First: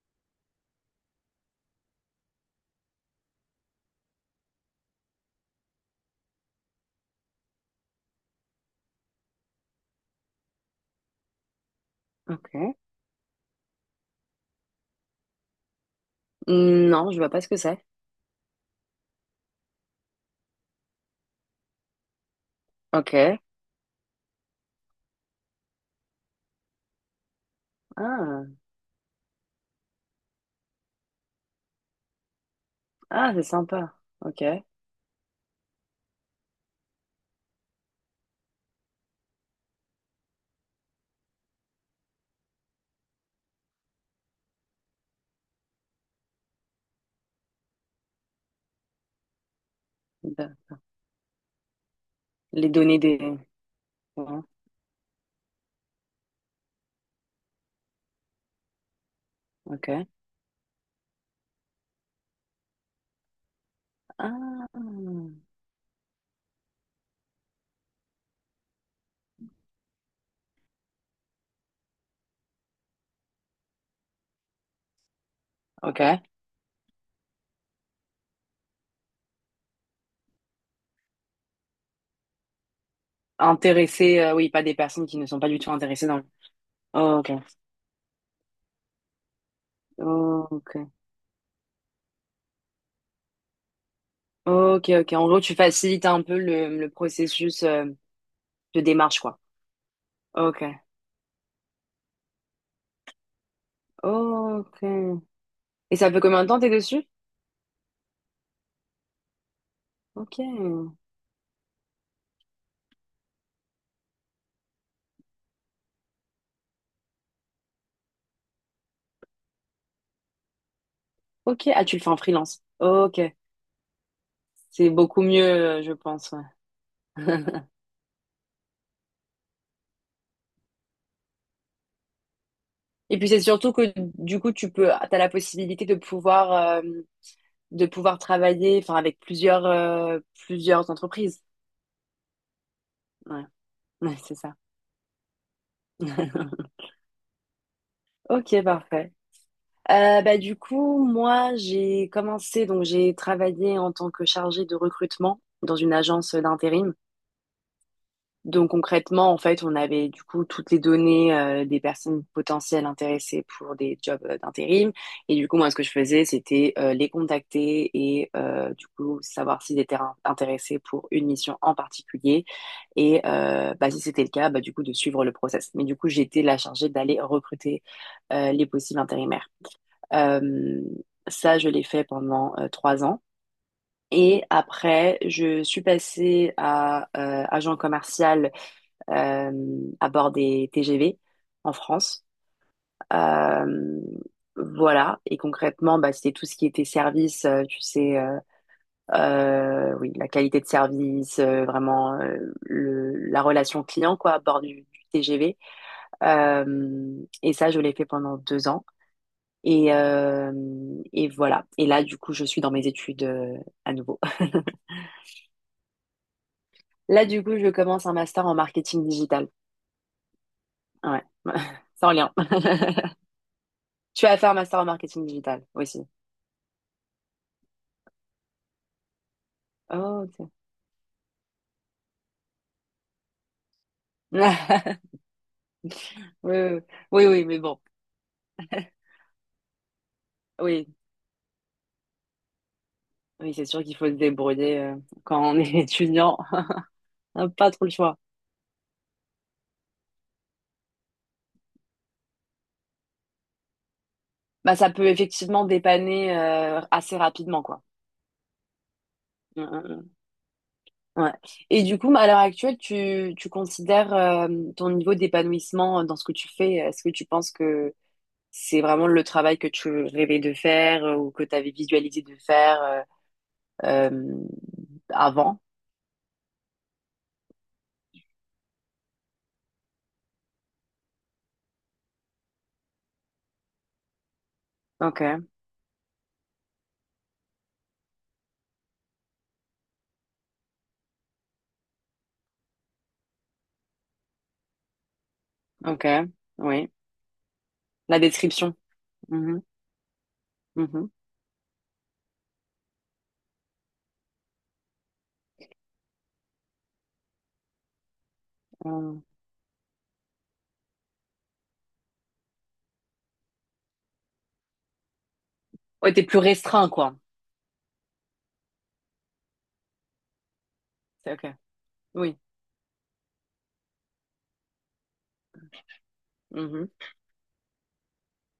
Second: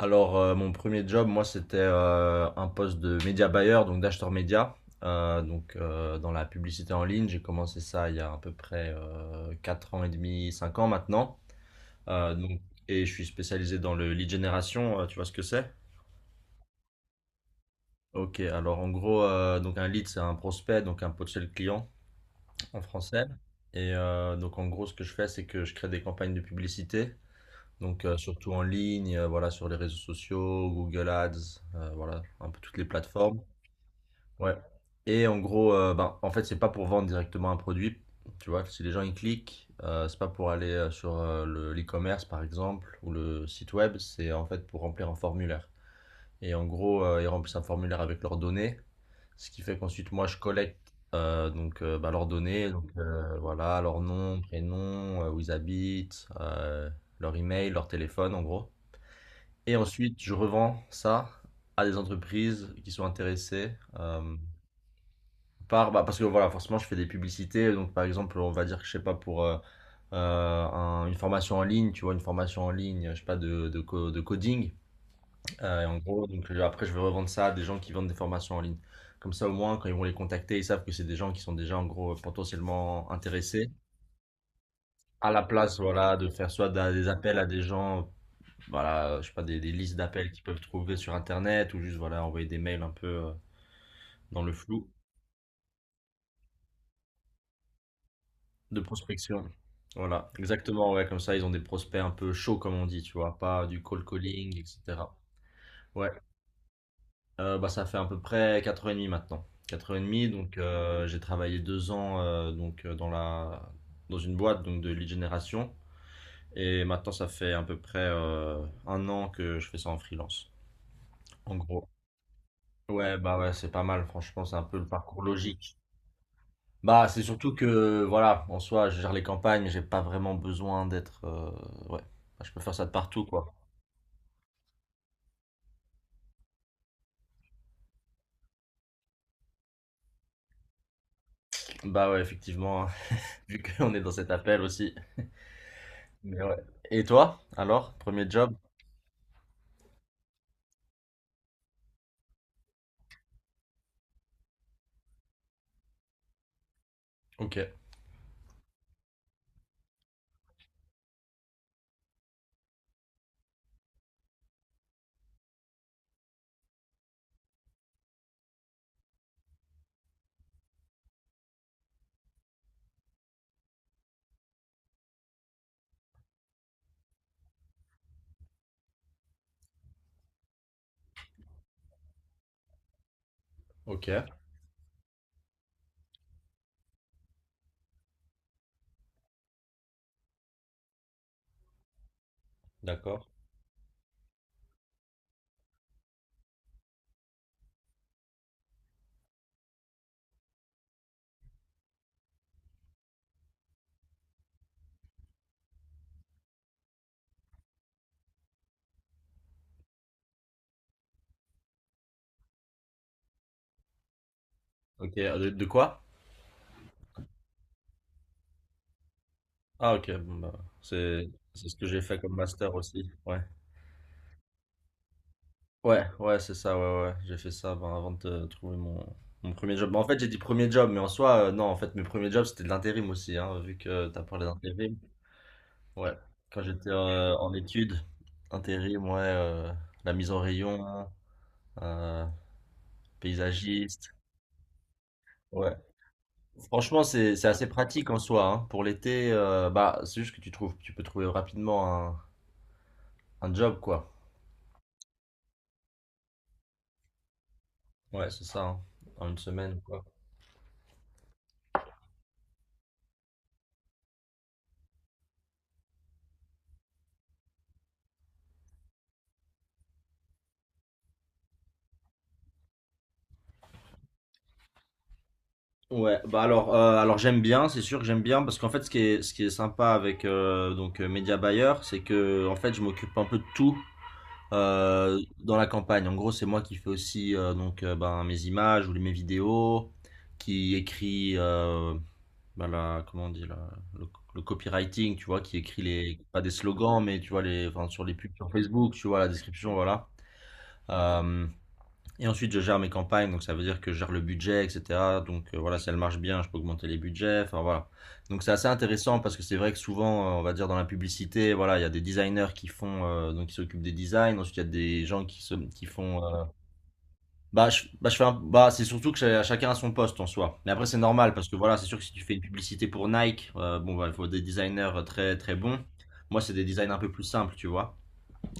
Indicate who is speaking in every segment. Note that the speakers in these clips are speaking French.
Speaker 1: Mon premier job, moi, c'était un poste de média buyer, donc d'acheteur média, dans la publicité en ligne. J'ai commencé ça il y a à peu près 4 ans et demi, 5 ans maintenant. Euh, donc,
Speaker 2: Ok.
Speaker 1: et je suis spécialisé dans le lead generation, tu vois ce que c'est?
Speaker 2: Non, je vois pas ce que c'est.
Speaker 1: Ok, alors en gros, donc un lead, c'est un prospect, donc un potentiel client en français.
Speaker 2: Ok.
Speaker 1: Et donc en gros, ce que je fais, c'est que je crée des campagnes de publicité,
Speaker 2: Ah,
Speaker 1: surtout en ligne, voilà, sur les réseaux sociaux, Google Ads, voilà, un peu toutes les
Speaker 2: ah,
Speaker 1: plateformes.
Speaker 2: c'est sympa. Ok.
Speaker 1: Ouais. Et en gros, en fait, c'est pas pour vendre directement un produit. Tu vois, si les gens ils cliquent, c'est pas pour aller sur l'e-commerce par exemple ou le site web, c'est en fait pour remplir un formulaire. Et en gros, ils remplissent un formulaire avec leurs données, ce qui fait qu'ensuite moi je
Speaker 2: De-
Speaker 1: collecte leurs
Speaker 2: Les
Speaker 1: données,
Speaker 2: données des.
Speaker 1: voilà, leur nom,
Speaker 2: Ouais.
Speaker 1: prénom, où ils habitent, leur email, leur téléphone en gros. Et
Speaker 2: Ok.
Speaker 1: ensuite, je revends ça à des entreprises qui sont intéressées. Euh,
Speaker 2: Ah.
Speaker 1: Par, parce que voilà, forcément, je fais des publicités. Donc, par exemple, on va dire que je sais pas pour une formation en ligne, tu vois, une formation en ligne, je sais pas, de coding. Et en
Speaker 2: Ok.
Speaker 1: gros, donc, après, je vais revendre ça à des gens qui vendent des formations en ligne. Comme ça, au moins, quand ils vont les contacter, ils savent que c'est des gens qui sont déjà, en gros, potentiellement intéressés.
Speaker 2: Intéressés, oui, pas des personnes qui ne
Speaker 1: À
Speaker 2: sont
Speaker 1: la
Speaker 2: pas du tout
Speaker 1: place,
Speaker 2: intéressées
Speaker 1: voilà,
Speaker 2: dans le.
Speaker 1: de faire des
Speaker 2: Oh, ok.
Speaker 1: appels à des gens, voilà, je sais pas, des listes d'appels qu'ils peuvent
Speaker 2: Ok.
Speaker 1: trouver sur Internet ou juste, voilà, envoyer des mails un peu dans le
Speaker 2: Ok,
Speaker 1: flou.
Speaker 2: ok. En gros, tu facilites un peu le processus
Speaker 1: De
Speaker 2: de démarche, quoi.
Speaker 1: prospection. Voilà,
Speaker 2: Ok.
Speaker 1: exactement, ouais, comme ça, ils ont des prospects un peu chauds, comme on dit, tu vois, pas du cold calling,
Speaker 2: Ok.
Speaker 1: etc.
Speaker 2: Et
Speaker 1: Ouais.
Speaker 2: ça fait combien de temps t'es dessus?
Speaker 1: Ça fait à peu près 4 ans et demi maintenant. 4 ans et demi,
Speaker 2: Ok.
Speaker 1: j'ai travaillé 2 ans dans la... dans une boîte donc, de lead génération et maintenant ça fait à peu près 1 an que je fais ça en freelance, en
Speaker 2: Ok. Ah,
Speaker 1: gros.
Speaker 2: tu le fais en freelance.
Speaker 1: Ouais,
Speaker 2: Ok.
Speaker 1: bah ouais, c'est pas mal, franchement, c'est un peu le
Speaker 2: C'est
Speaker 1: parcours
Speaker 2: beaucoup mieux,
Speaker 1: logique.
Speaker 2: je pense.
Speaker 1: Bah, c'est
Speaker 2: Ouais.
Speaker 1: surtout que, voilà, en soi, je gère les campagnes, j'ai pas vraiment besoin d'être. Ouais, enfin, je peux faire ça de
Speaker 2: Et
Speaker 1: partout,
Speaker 2: puis c'est
Speaker 1: quoi.
Speaker 2: surtout que du coup tu peux t'as la possibilité de pouvoir travailler enfin avec plusieurs plusieurs entreprises.
Speaker 1: Bah, ouais, effectivement, hein,
Speaker 2: Ouais,
Speaker 1: vu qu'on est dans
Speaker 2: Ouais,
Speaker 1: cet
Speaker 2: c'est ça.
Speaker 1: appel aussi. Mais ouais. Et toi, alors, premier job?
Speaker 2: Ok, parfait. Du coup, moi, j'ai commencé, donc j'ai travaillé en tant que chargée de recrutement dans une agence d'intérim.
Speaker 1: Ok,
Speaker 2: Donc concrètement, en fait, on avait du coup toutes les données des personnes potentielles intéressées pour des jobs d'intérim. Et du coup, moi, ce que je faisais, c'était les contacter et du coup savoir s'ils étaient intéressés pour une mission en particulier. Et si c'était le cas, bah, du coup, de suivre le process. Mais du coup, j'étais la chargée d'aller recruter les possibles intérimaires. Euh, ça, je l'ai fait pendant trois ans.
Speaker 1: ok,
Speaker 2: Et après, je suis passée à agent commercial à bord des TGV en France.
Speaker 1: d'accord.
Speaker 2: Euh, voilà. Et concrètement, bah, c'était tout ce qui était service, oui, la qualité de service, vraiment le, la relation client, quoi, à bord du TGV. Et ça, je l'ai fait pendant deux ans. Et, euh, et voilà. Et là, du coup, je suis dans mes études à nouveau.
Speaker 1: Ok, de quoi?
Speaker 2: Là, du coup, je commence un master en marketing digital.
Speaker 1: Ah, ok, bon, bah,
Speaker 2: Ouais,
Speaker 1: c'est c'est ce que j'ai
Speaker 2: sans
Speaker 1: fait
Speaker 2: lien.
Speaker 1: comme master aussi. Ouais.
Speaker 2: Tu vas faire un master en marketing digital
Speaker 1: Ouais,
Speaker 2: aussi.
Speaker 1: ouais, c'est ça, ouais, ouais. J'ai fait ça ben, avant de trouver mon premier job. Bah, en fait,
Speaker 2: Oh,
Speaker 1: j'ai dit
Speaker 2: ok.
Speaker 1: premier job, mais en soi, non, en fait, mes premiers jobs, c'était de l'intérim aussi, hein, vu que t'as parlé d'intérim. Ouais,
Speaker 2: Oui,
Speaker 1: quand
Speaker 2: oui,
Speaker 1: j'étais
Speaker 2: oui, oui,
Speaker 1: en
Speaker 2: mais bon.
Speaker 1: études, intérim, ouais, la mise en
Speaker 2: Oui,
Speaker 1: rayon, euh,
Speaker 2: oui, c'est sûr qu'il faut se
Speaker 1: paysagiste.
Speaker 2: débrouiller quand on est
Speaker 1: Ouais.
Speaker 2: étudiant.
Speaker 1: Franchement, c'est
Speaker 2: On
Speaker 1: c'est
Speaker 2: n'a
Speaker 1: assez
Speaker 2: pas trop le
Speaker 1: pratique
Speaker 2: choix.
Speaker 1: en soi. Hein. Pour l'été, bah, c'est juste que tu trouves, tu peux trouver rapidement un job, quoi.
Speaker 2: Bah, ça peut effectivement dépanner assez rapidement, quoi.
Speaker 1: Ouais, c'est ça, hein. En une
Speaker 2: Mm,
Speaker 1: semaine,
Speaker 2: mm,
Speaker 1: quoi.
Speaker 2: mm. Ouais. Et du coup, à l'heure actuelle, tu considères ton niveau d'épanouissement dans ce que tu fais? Est-ce que tu penses que c'est vraiment le travail que tu rêvais de faire ou que tu avais visualisé de faire euh, avant?
Speaker 1: Ouais, bah alors j'aime bien, c'est sûr que j'aime bien, parce qu'en fait, ce qui est sympa avec Media Buyer, c'est que en fait, je m'occupe un peu de tout.
Speaker 2: Ok,
Speaker 1: Dans la campagne. En gros, c'est moi qui fais aussi mes images ou mes vidéos, qui écrit comment on dit le copywriting, tu vois, qui écrit
Speaker 2: ok,
Speaker 1: les pas des
Speaker 2: oui.
Speaker 1: slogans, mais tu vois les enfin, sur les
Speaker 2: La
Speaker 1: pubs sur
Speaker 2: description.
Speaker 1: Facebook, tu vois la
Speaker 2: Mmh mh.
Speaker 1: description, voilà.
Speaker 2: Mmh
Speaker 1: Euh, et ensuite, je gère mes campagnes, donc ça veut dire que je gère le budget, etc. Donc voilà, si elle marche bien, je peux augmenter les budgets. Enfin voilà. Donc c'est assez intéressant
Speaker 2: Mmh.
Speaker 1: parce que c'est vrai que souvent, on va dire dans la publicité, voilà, il y a des designers qui font, qui s'occupent des designs. Ensuite, il y a des gens qui
Speaker 2: Ouais,
Speaker 1: font.
Speaker 2: tu plus restreint, quoi.
Speaker 1: Je fais c'est surtout que chacun a son poste en soi. Mais après, c'est normal
Speaker 2: C'est OK.
Speaker 1: parce que voilà, c'est sûr que si tu fais
Speaker 2: Oui.
Speaker 1: une publicité pour Nike, bon, bah, il faut des designers très très bons. Moi, c'est des designs
Speaker 2: Mmh
Speaker 1: un peu plus simples, tu vois.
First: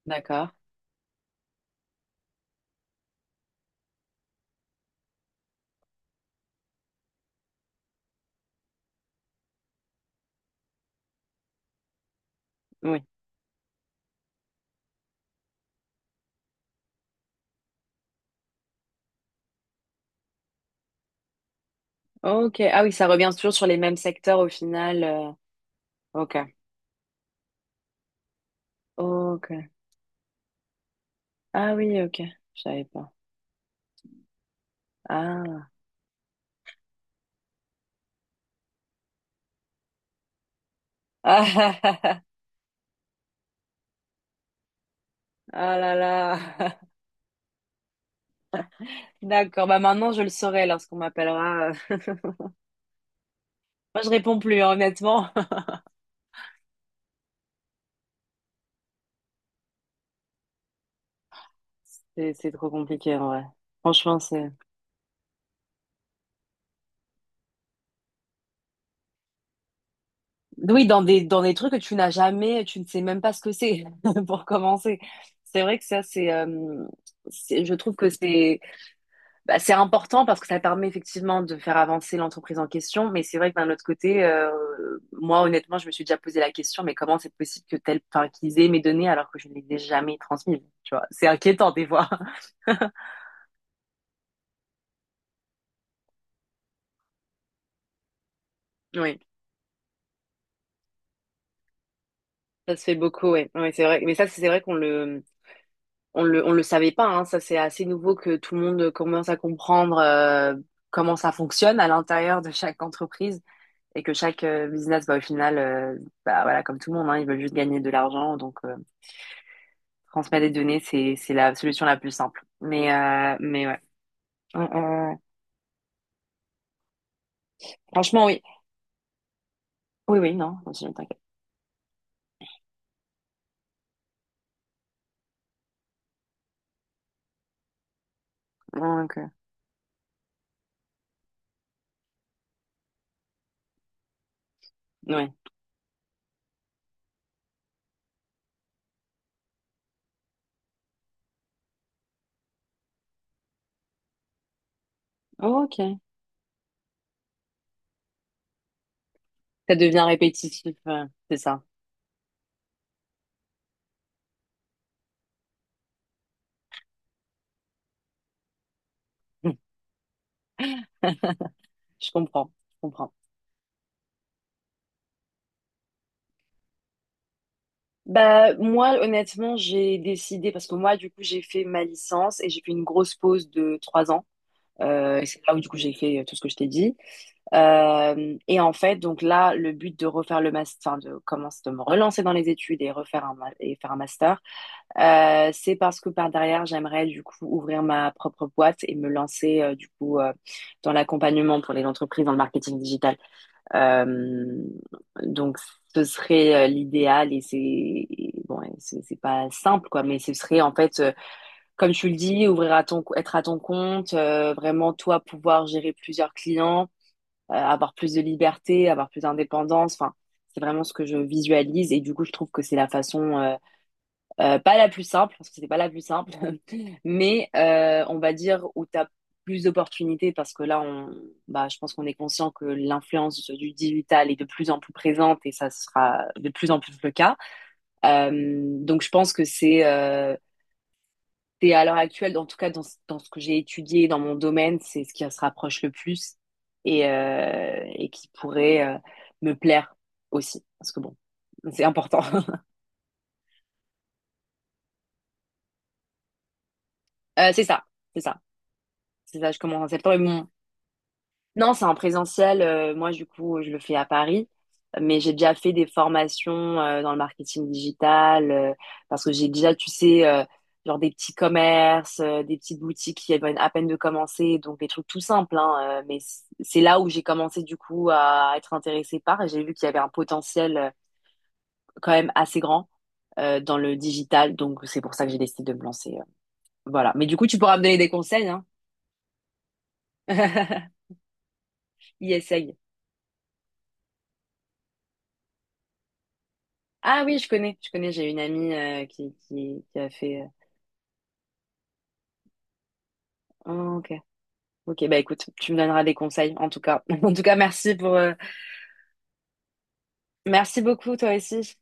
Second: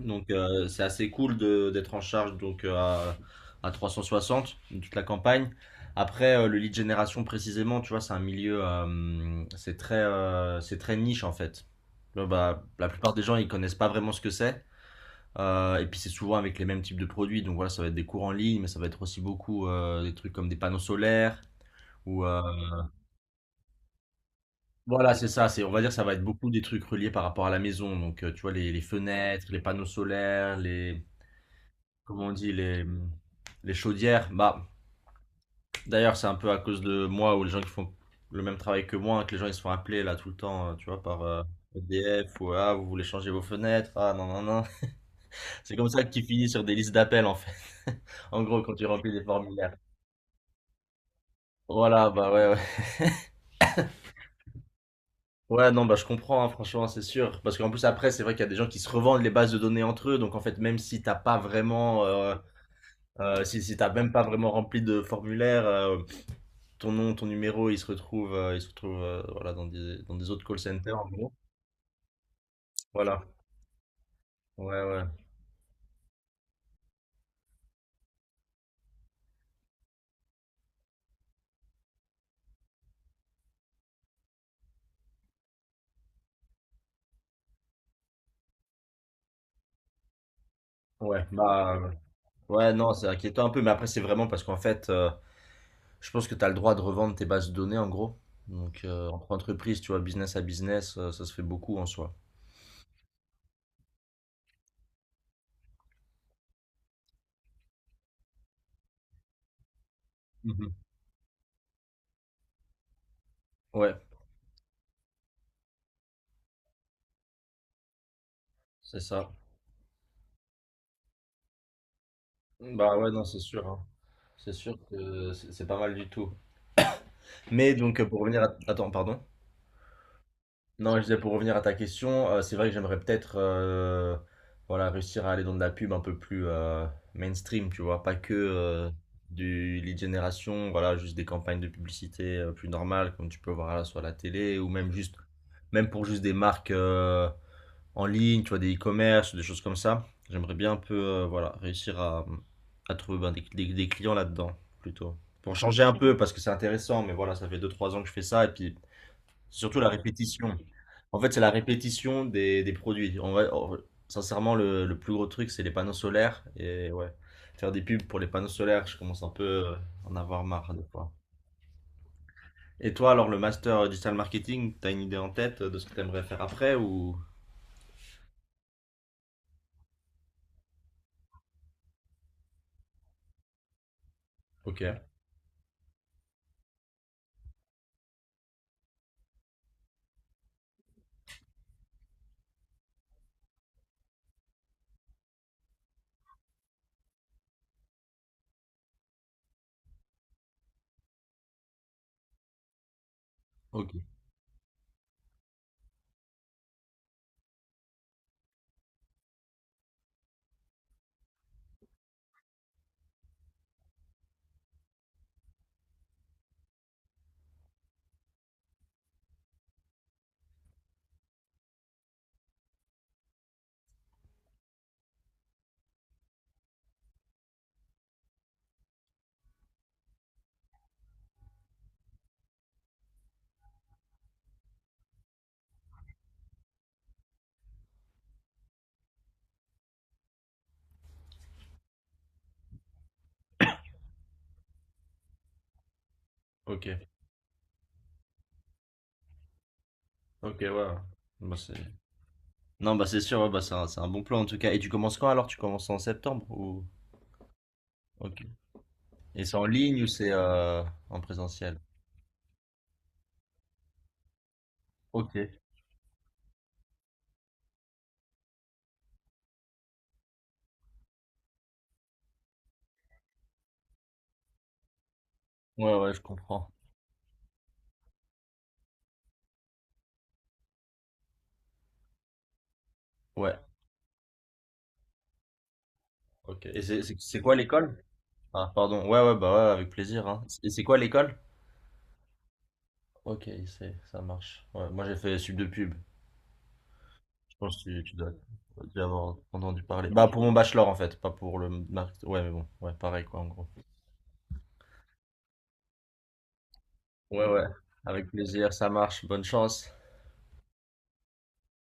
Speaker 1: Donc
Speaker 2: D'accord.
Speaker 1: c'est assez cool d'être en charge à 360 de toute la campagne. Après le lead génération précisément, tu vois, c'est un milieu c'est très niche en fait. Là, bah, la
Speaker 2: Oui.
Speaker 1: plupart des gens ils connaissent pas vraiment ce que c'est. Et puis c'est souvent avec les mêmes types de produits. Donc voilà, ça va être des cours en ligne, mais ça va être aussi beaucoup des trucs comme des panneaux solaires ou
Speaker 2: OK. Ah oui, ça revient toujours sur les mêmes secteurs au final.
Speaker 1: voilà, c'est ça, c'est, on va dire ça va être
Speaker 2: OK.
Speaker 1: beaucoup des trucs reliés par rapport à la maison. Donc, tu vois, les fenêtres, les
Speaker 2: OK.
Speaker 1: panneaux solaires,
Speaker 2: Ah oui, OK.
Speaker 1: comment on dit,
Speaker 2: Je savais pas.
Speaker 1: les chaudières. Bah,
Speaker 2: Ah.
Speaker 1: d'ailleurs, c'est un peu à cause de moi ou les gens qui font le même travail que moi, que les gens ils se font appeler là tout le temps, tu vois, par
Speaker 2: Ah, ah, ah, ah.
Speaker 1: EDF ou ah, vous voulez changer vos fenêtres, ah non, non, non. C'est
Speaker 2: Ah
Speaker 1: comme
Speaker 2: là
Speaker 1: ça qu'ils
Speaker 2: là.
Speaker 1: finissent sur des listes d'appels en fait. En gros, quand tu remplis des
Speaker 2: D'accord.
Speaker 1: formulaires.
Speaker 2: Bah maintenant, je le saurai lorsqu'on m'appellera.
Speaker 1: Voilà, bah ouais, ouais.
Speaker 2: Moi, je réponds plus, hein, honnêtement.
Speaker 1: Ouais, non, bah je comprends, hein, franchement, c'est sûr. Parce qu'en plus, après, c'est vrai qu'il y a des gens qui se revendent les bases de données entre eux. Donc, en fait, même si t'as pas vraiment,
Speaker 2: C'est trop compliqué, en vrai.
Speaker 1: si, si t'as même
Speaker 2: Franchement,
Speaker 1: pas vraiment
Speaker 2: c'est...
Speaker 1: rempli de formulaire, ton nom, ton numéro, ils se retrouvent il se retrouvent voilà, dans des autres call
Speaker 2: Oui,
Speaker 1: centers,
Speaker 2: dans
Speaker 1: en gros.
Speaker 2: dans des trucs que tu n'as jamais, tu ne sais même
Speaker 1: Voilà.
Speaker 2: pas ce que c'est, pour
Speaker 1: Ouais,
Speaker 2: commencer.
Speaker 1: ouais.
Speaker 2: C'est vrai que ça, je trouve que c'est important parce que ça permet effectivement de faire avancer l'entreprise en question. Mais c'est vrai que d'un autre côté, moi, honnêtement, je me suis déjà posé la question, mais comment c'est possible que tel, enfin, qu'ils aient mes données alors que je ne les ai jamais transmises, tu vois?
Speaker 1: Ouais,
Speaker 2: C'est inquiétant,
Speaker 1: bah,
Speaker 2: des
Speaker 1: euh,
Speaker 2: fois.
Speaker 1: ouais, non, c'est inquiétant un peu, mais après, c'est vraiment parce qu'en fait, je pense que tu as le droit de revendre tes bases de données, en gros. Donc,
Speaker 2: Oui,
Speaker 1: entre entreprises, tu vois, business à business, ça se fait beaucoup en soi.
Speaker 2: ça se fait beaucoup, ouais. Ouais, c'est vrai. Mais ça, c'est vrai qu'on on le savait pas, hein, ça c'est assez nouveau que tout le monde commence à comprendre
Speaker 1: Mhm.
Speaker 2: comment ça fonctionne à l'intérieur de chaque entreprise
Speaker 1: Ouais,
Speaker 2: et que chaque business, au final, voilà, comme tout le monde, hein, ils veulent juste gagner de l'argent, donc
Speaker 1: c'est ça.
Speaker 2: transmettre des données, c'est la solution la plus simple.
Speaker 1: Bah, ouais, non, c'est sûr,
Speaker 2: Mais ouais,
Speaker 1: hein. C'est
Speaker 2: Euh,
Speaker 1: sûr
Speaker 2: euh,
Speaker 1: que c'est pas mal du tout. Mais donc, pour
Speaker 2: franchement,
Speaker 1: revenir
Speaker 2: oui.
Speaker 1: à... Attends, pardon.
Speaker 2: Oui, oui, non, je
Speaker 1: Non, je disais
Speaker 2: t'inquiète.
Speaker 1: pour revenir à ta question, c'est vrai que j'aimerais peut-être voilà, réussir à aller dans de la pub un peu plus mainstream, tu vois, pas que
Speaker 2: Donc,
Speaker 1: du lead generation, voilà, juste des campagnes de publicité plus normales comme tu peux voir là sur la télé ou même juste
Speaker 2: ouais.
Speaker 1: même pour juste des marques en ligne, tu vois, des e-commerce, des choses comme ça. J'aimerais bien un peu voilà, réussir à trouver des clients là-dedans plutôt. Pour changer un
Speaker 2: Ok.
Speaker 1: peu parce que c'est intéressant, mais voilà, ça fait deux trois ans que je fais ça et puis c'est
Speaker 2: Ça
Speaker 1: surtout la
Speaker 2: devient
Speaker 1: répétition.
Speaker 2: répétitif,
Speaker 1: En fait,
Speaker 2: c'est
Speaker 1: c'est la
Speaker 2: ça.
Speaker 1: répétition des produits. En vrai, sincèrement, le plus gros truc, c'est les panneaux solaires. Et ouais, faire des pubs pour les panneaux solaires, je commence un peu à en avoir marre des fois.
Speaker 2: Je comprends, je
Speaker 1: Et toi,
Speaker 2: comprends.
Speaker 1: alors, le master digital marketing, t'as une idée en tête de ce que t'aimerais faire après ou...
Speaker 2: Bah, moi, honnêtement, j'ai décidé, parce que moi, du coup, j'ai fait ma licence et j'ai fait une grosse pause de trois ans.
Speaker 1: Ok,
Speaker 2: Et c'est là où, du coup, j'ai fait tout ce que je t'ai dit. Et en fait, donc là, le but de refaire le master, enfin, de commencer, de me relancer dans les études et refaire et faire un master, c'est parce que par derrière, j'aimerais, du coup, ouvrir ma propre boîte et me lancer, dans l'accompagnement pour les entreprises dans le marketing digital.
Speaker 1: ok,
Speaker 2: Euh, donc, ce serait l'idéal et c'est et bon, et c'est pas simple quoi, mais ce serait en fait, comme tu le dis, ouvrir à ton, être à ton compte, vraiment toi pouvoir gérer plusieurs clients, avoir plus de liberté, avoir plus d'indépendance. Enfin, c'est vraiment ce que je visualise et du coup, je trouve que c'est la façon pas la plus simple, parce que c'était pas la plus simple, mais on va dire où tu as plus d'opportunités, parce que là, on, bah, je pense qu'on est conscient que l'influence du digital est de plus en plus présente et ça sera de plus en plus le cas. Euh, donc je pense que c'est à l'heure actuelle, en tout cas dans, dans ce que j'ai étudié, dans mon domaine, c'est ce qui se rapproche le plus
Speaker 1: ok,
Speaker 2: et qui pourrait me plaire
Speaker 1: ok,
Speaker 2: aussi, parce
Speaker 1: ouais.
Speaker 2: que bon,
Speaker 1: Bah, c'est-
Speaker 2: c'est important.
Speaker 1: non, bah c'est sûr, ouais, bah, c'est un bon plan en tout cas. Et tu commences quand alors? Tu commences en septembre ou...
Speaker 2: C'est ça, c'est ça.
Speaker 1: Ok.
Speaker 2: C'est
Speaker 1: Et
Speaker 2: ça,
Speaker 1: c'est
Speaker 2: je
Speaker 1: en
Speaker 2: commence en
Speaker 1: ligne ou c'est
Speaker 2: septembre.
Speaker 1: en
Speaker 2: Non,
Speaker 1: présentiel?
Speaker 2: c'est en présentiel. Moi, du coup, je le fais à Paris, mais j'ai déjà
Speaker 1: Ok.
Speaker 2: fait des formations dans le marketing digital parce que j'ai déjà, tu sais, genre des petits commerces, des petites boutiques qui viennent à peine de commencer, donc des trucs tout simples,
Speaker 1: Ouais,
Speaker 2: hein,
Speaker 1: ouais, je
Speaker 2: mais
Speaker 1: comprends.
Speaker 2: c'est là où j'ai commencé, du coup, à être intéressée par et j'ai vu qu'il y avait un potentiel quand même assez grand
Speaker 1: Ouais.
Speaker 2: dans le digital, donc c'est pour ça que j'ai décidé de me lancer.
Speaker 1: Ok. Et
Speaker 2: Voilà. Mais du
Speaker 1: c'est
Speaker 2: coup,
Speaker 1: quoi
Speaker 2: tu pourras me donner
Speaker 1: l'école?
Speaker 2: des conseils, hein.
Speaker 1: Ah, pardon. Ouais, ouais, bah ouais, avec plaisir, hein. Et c'est quoi l'école?
Speaker 2: Yes,
Speaker 1: Ok, c'est, ça marche. Ouais, moi j'ai fait sub de pub.
Speaker 2: Ah oui,
Speaker 1: Je pense que
Speaker 2: je connais,
Speaker 1: tu
Speaker 2: j'ai
Speaker 1: dois,
Speaker 2: une amie
Speaker 1: tu avoir entendu
Speaker 2: qui
Speaker 1: parler.
Speaker 2: a
Speaker 1: Bah pour
Speaker 2: fait...
Speaker 1: mon bachelor en fait, pas pour ouais, mais bon, ouais, pareil quoi en gros.
Speaker 2: oh, ok, ok, bah écoute, tu me donneras des conseils en tout cas. En tout
Speaker 1: Ouais,
Speaker 2: cas,
Speaker 1: ouais.
Speaker 2: merci pour...
Speaker 1: Avec plaisir, ça marche. Bonne chance.
Speaker 2: Merci beaucoup toi aussi.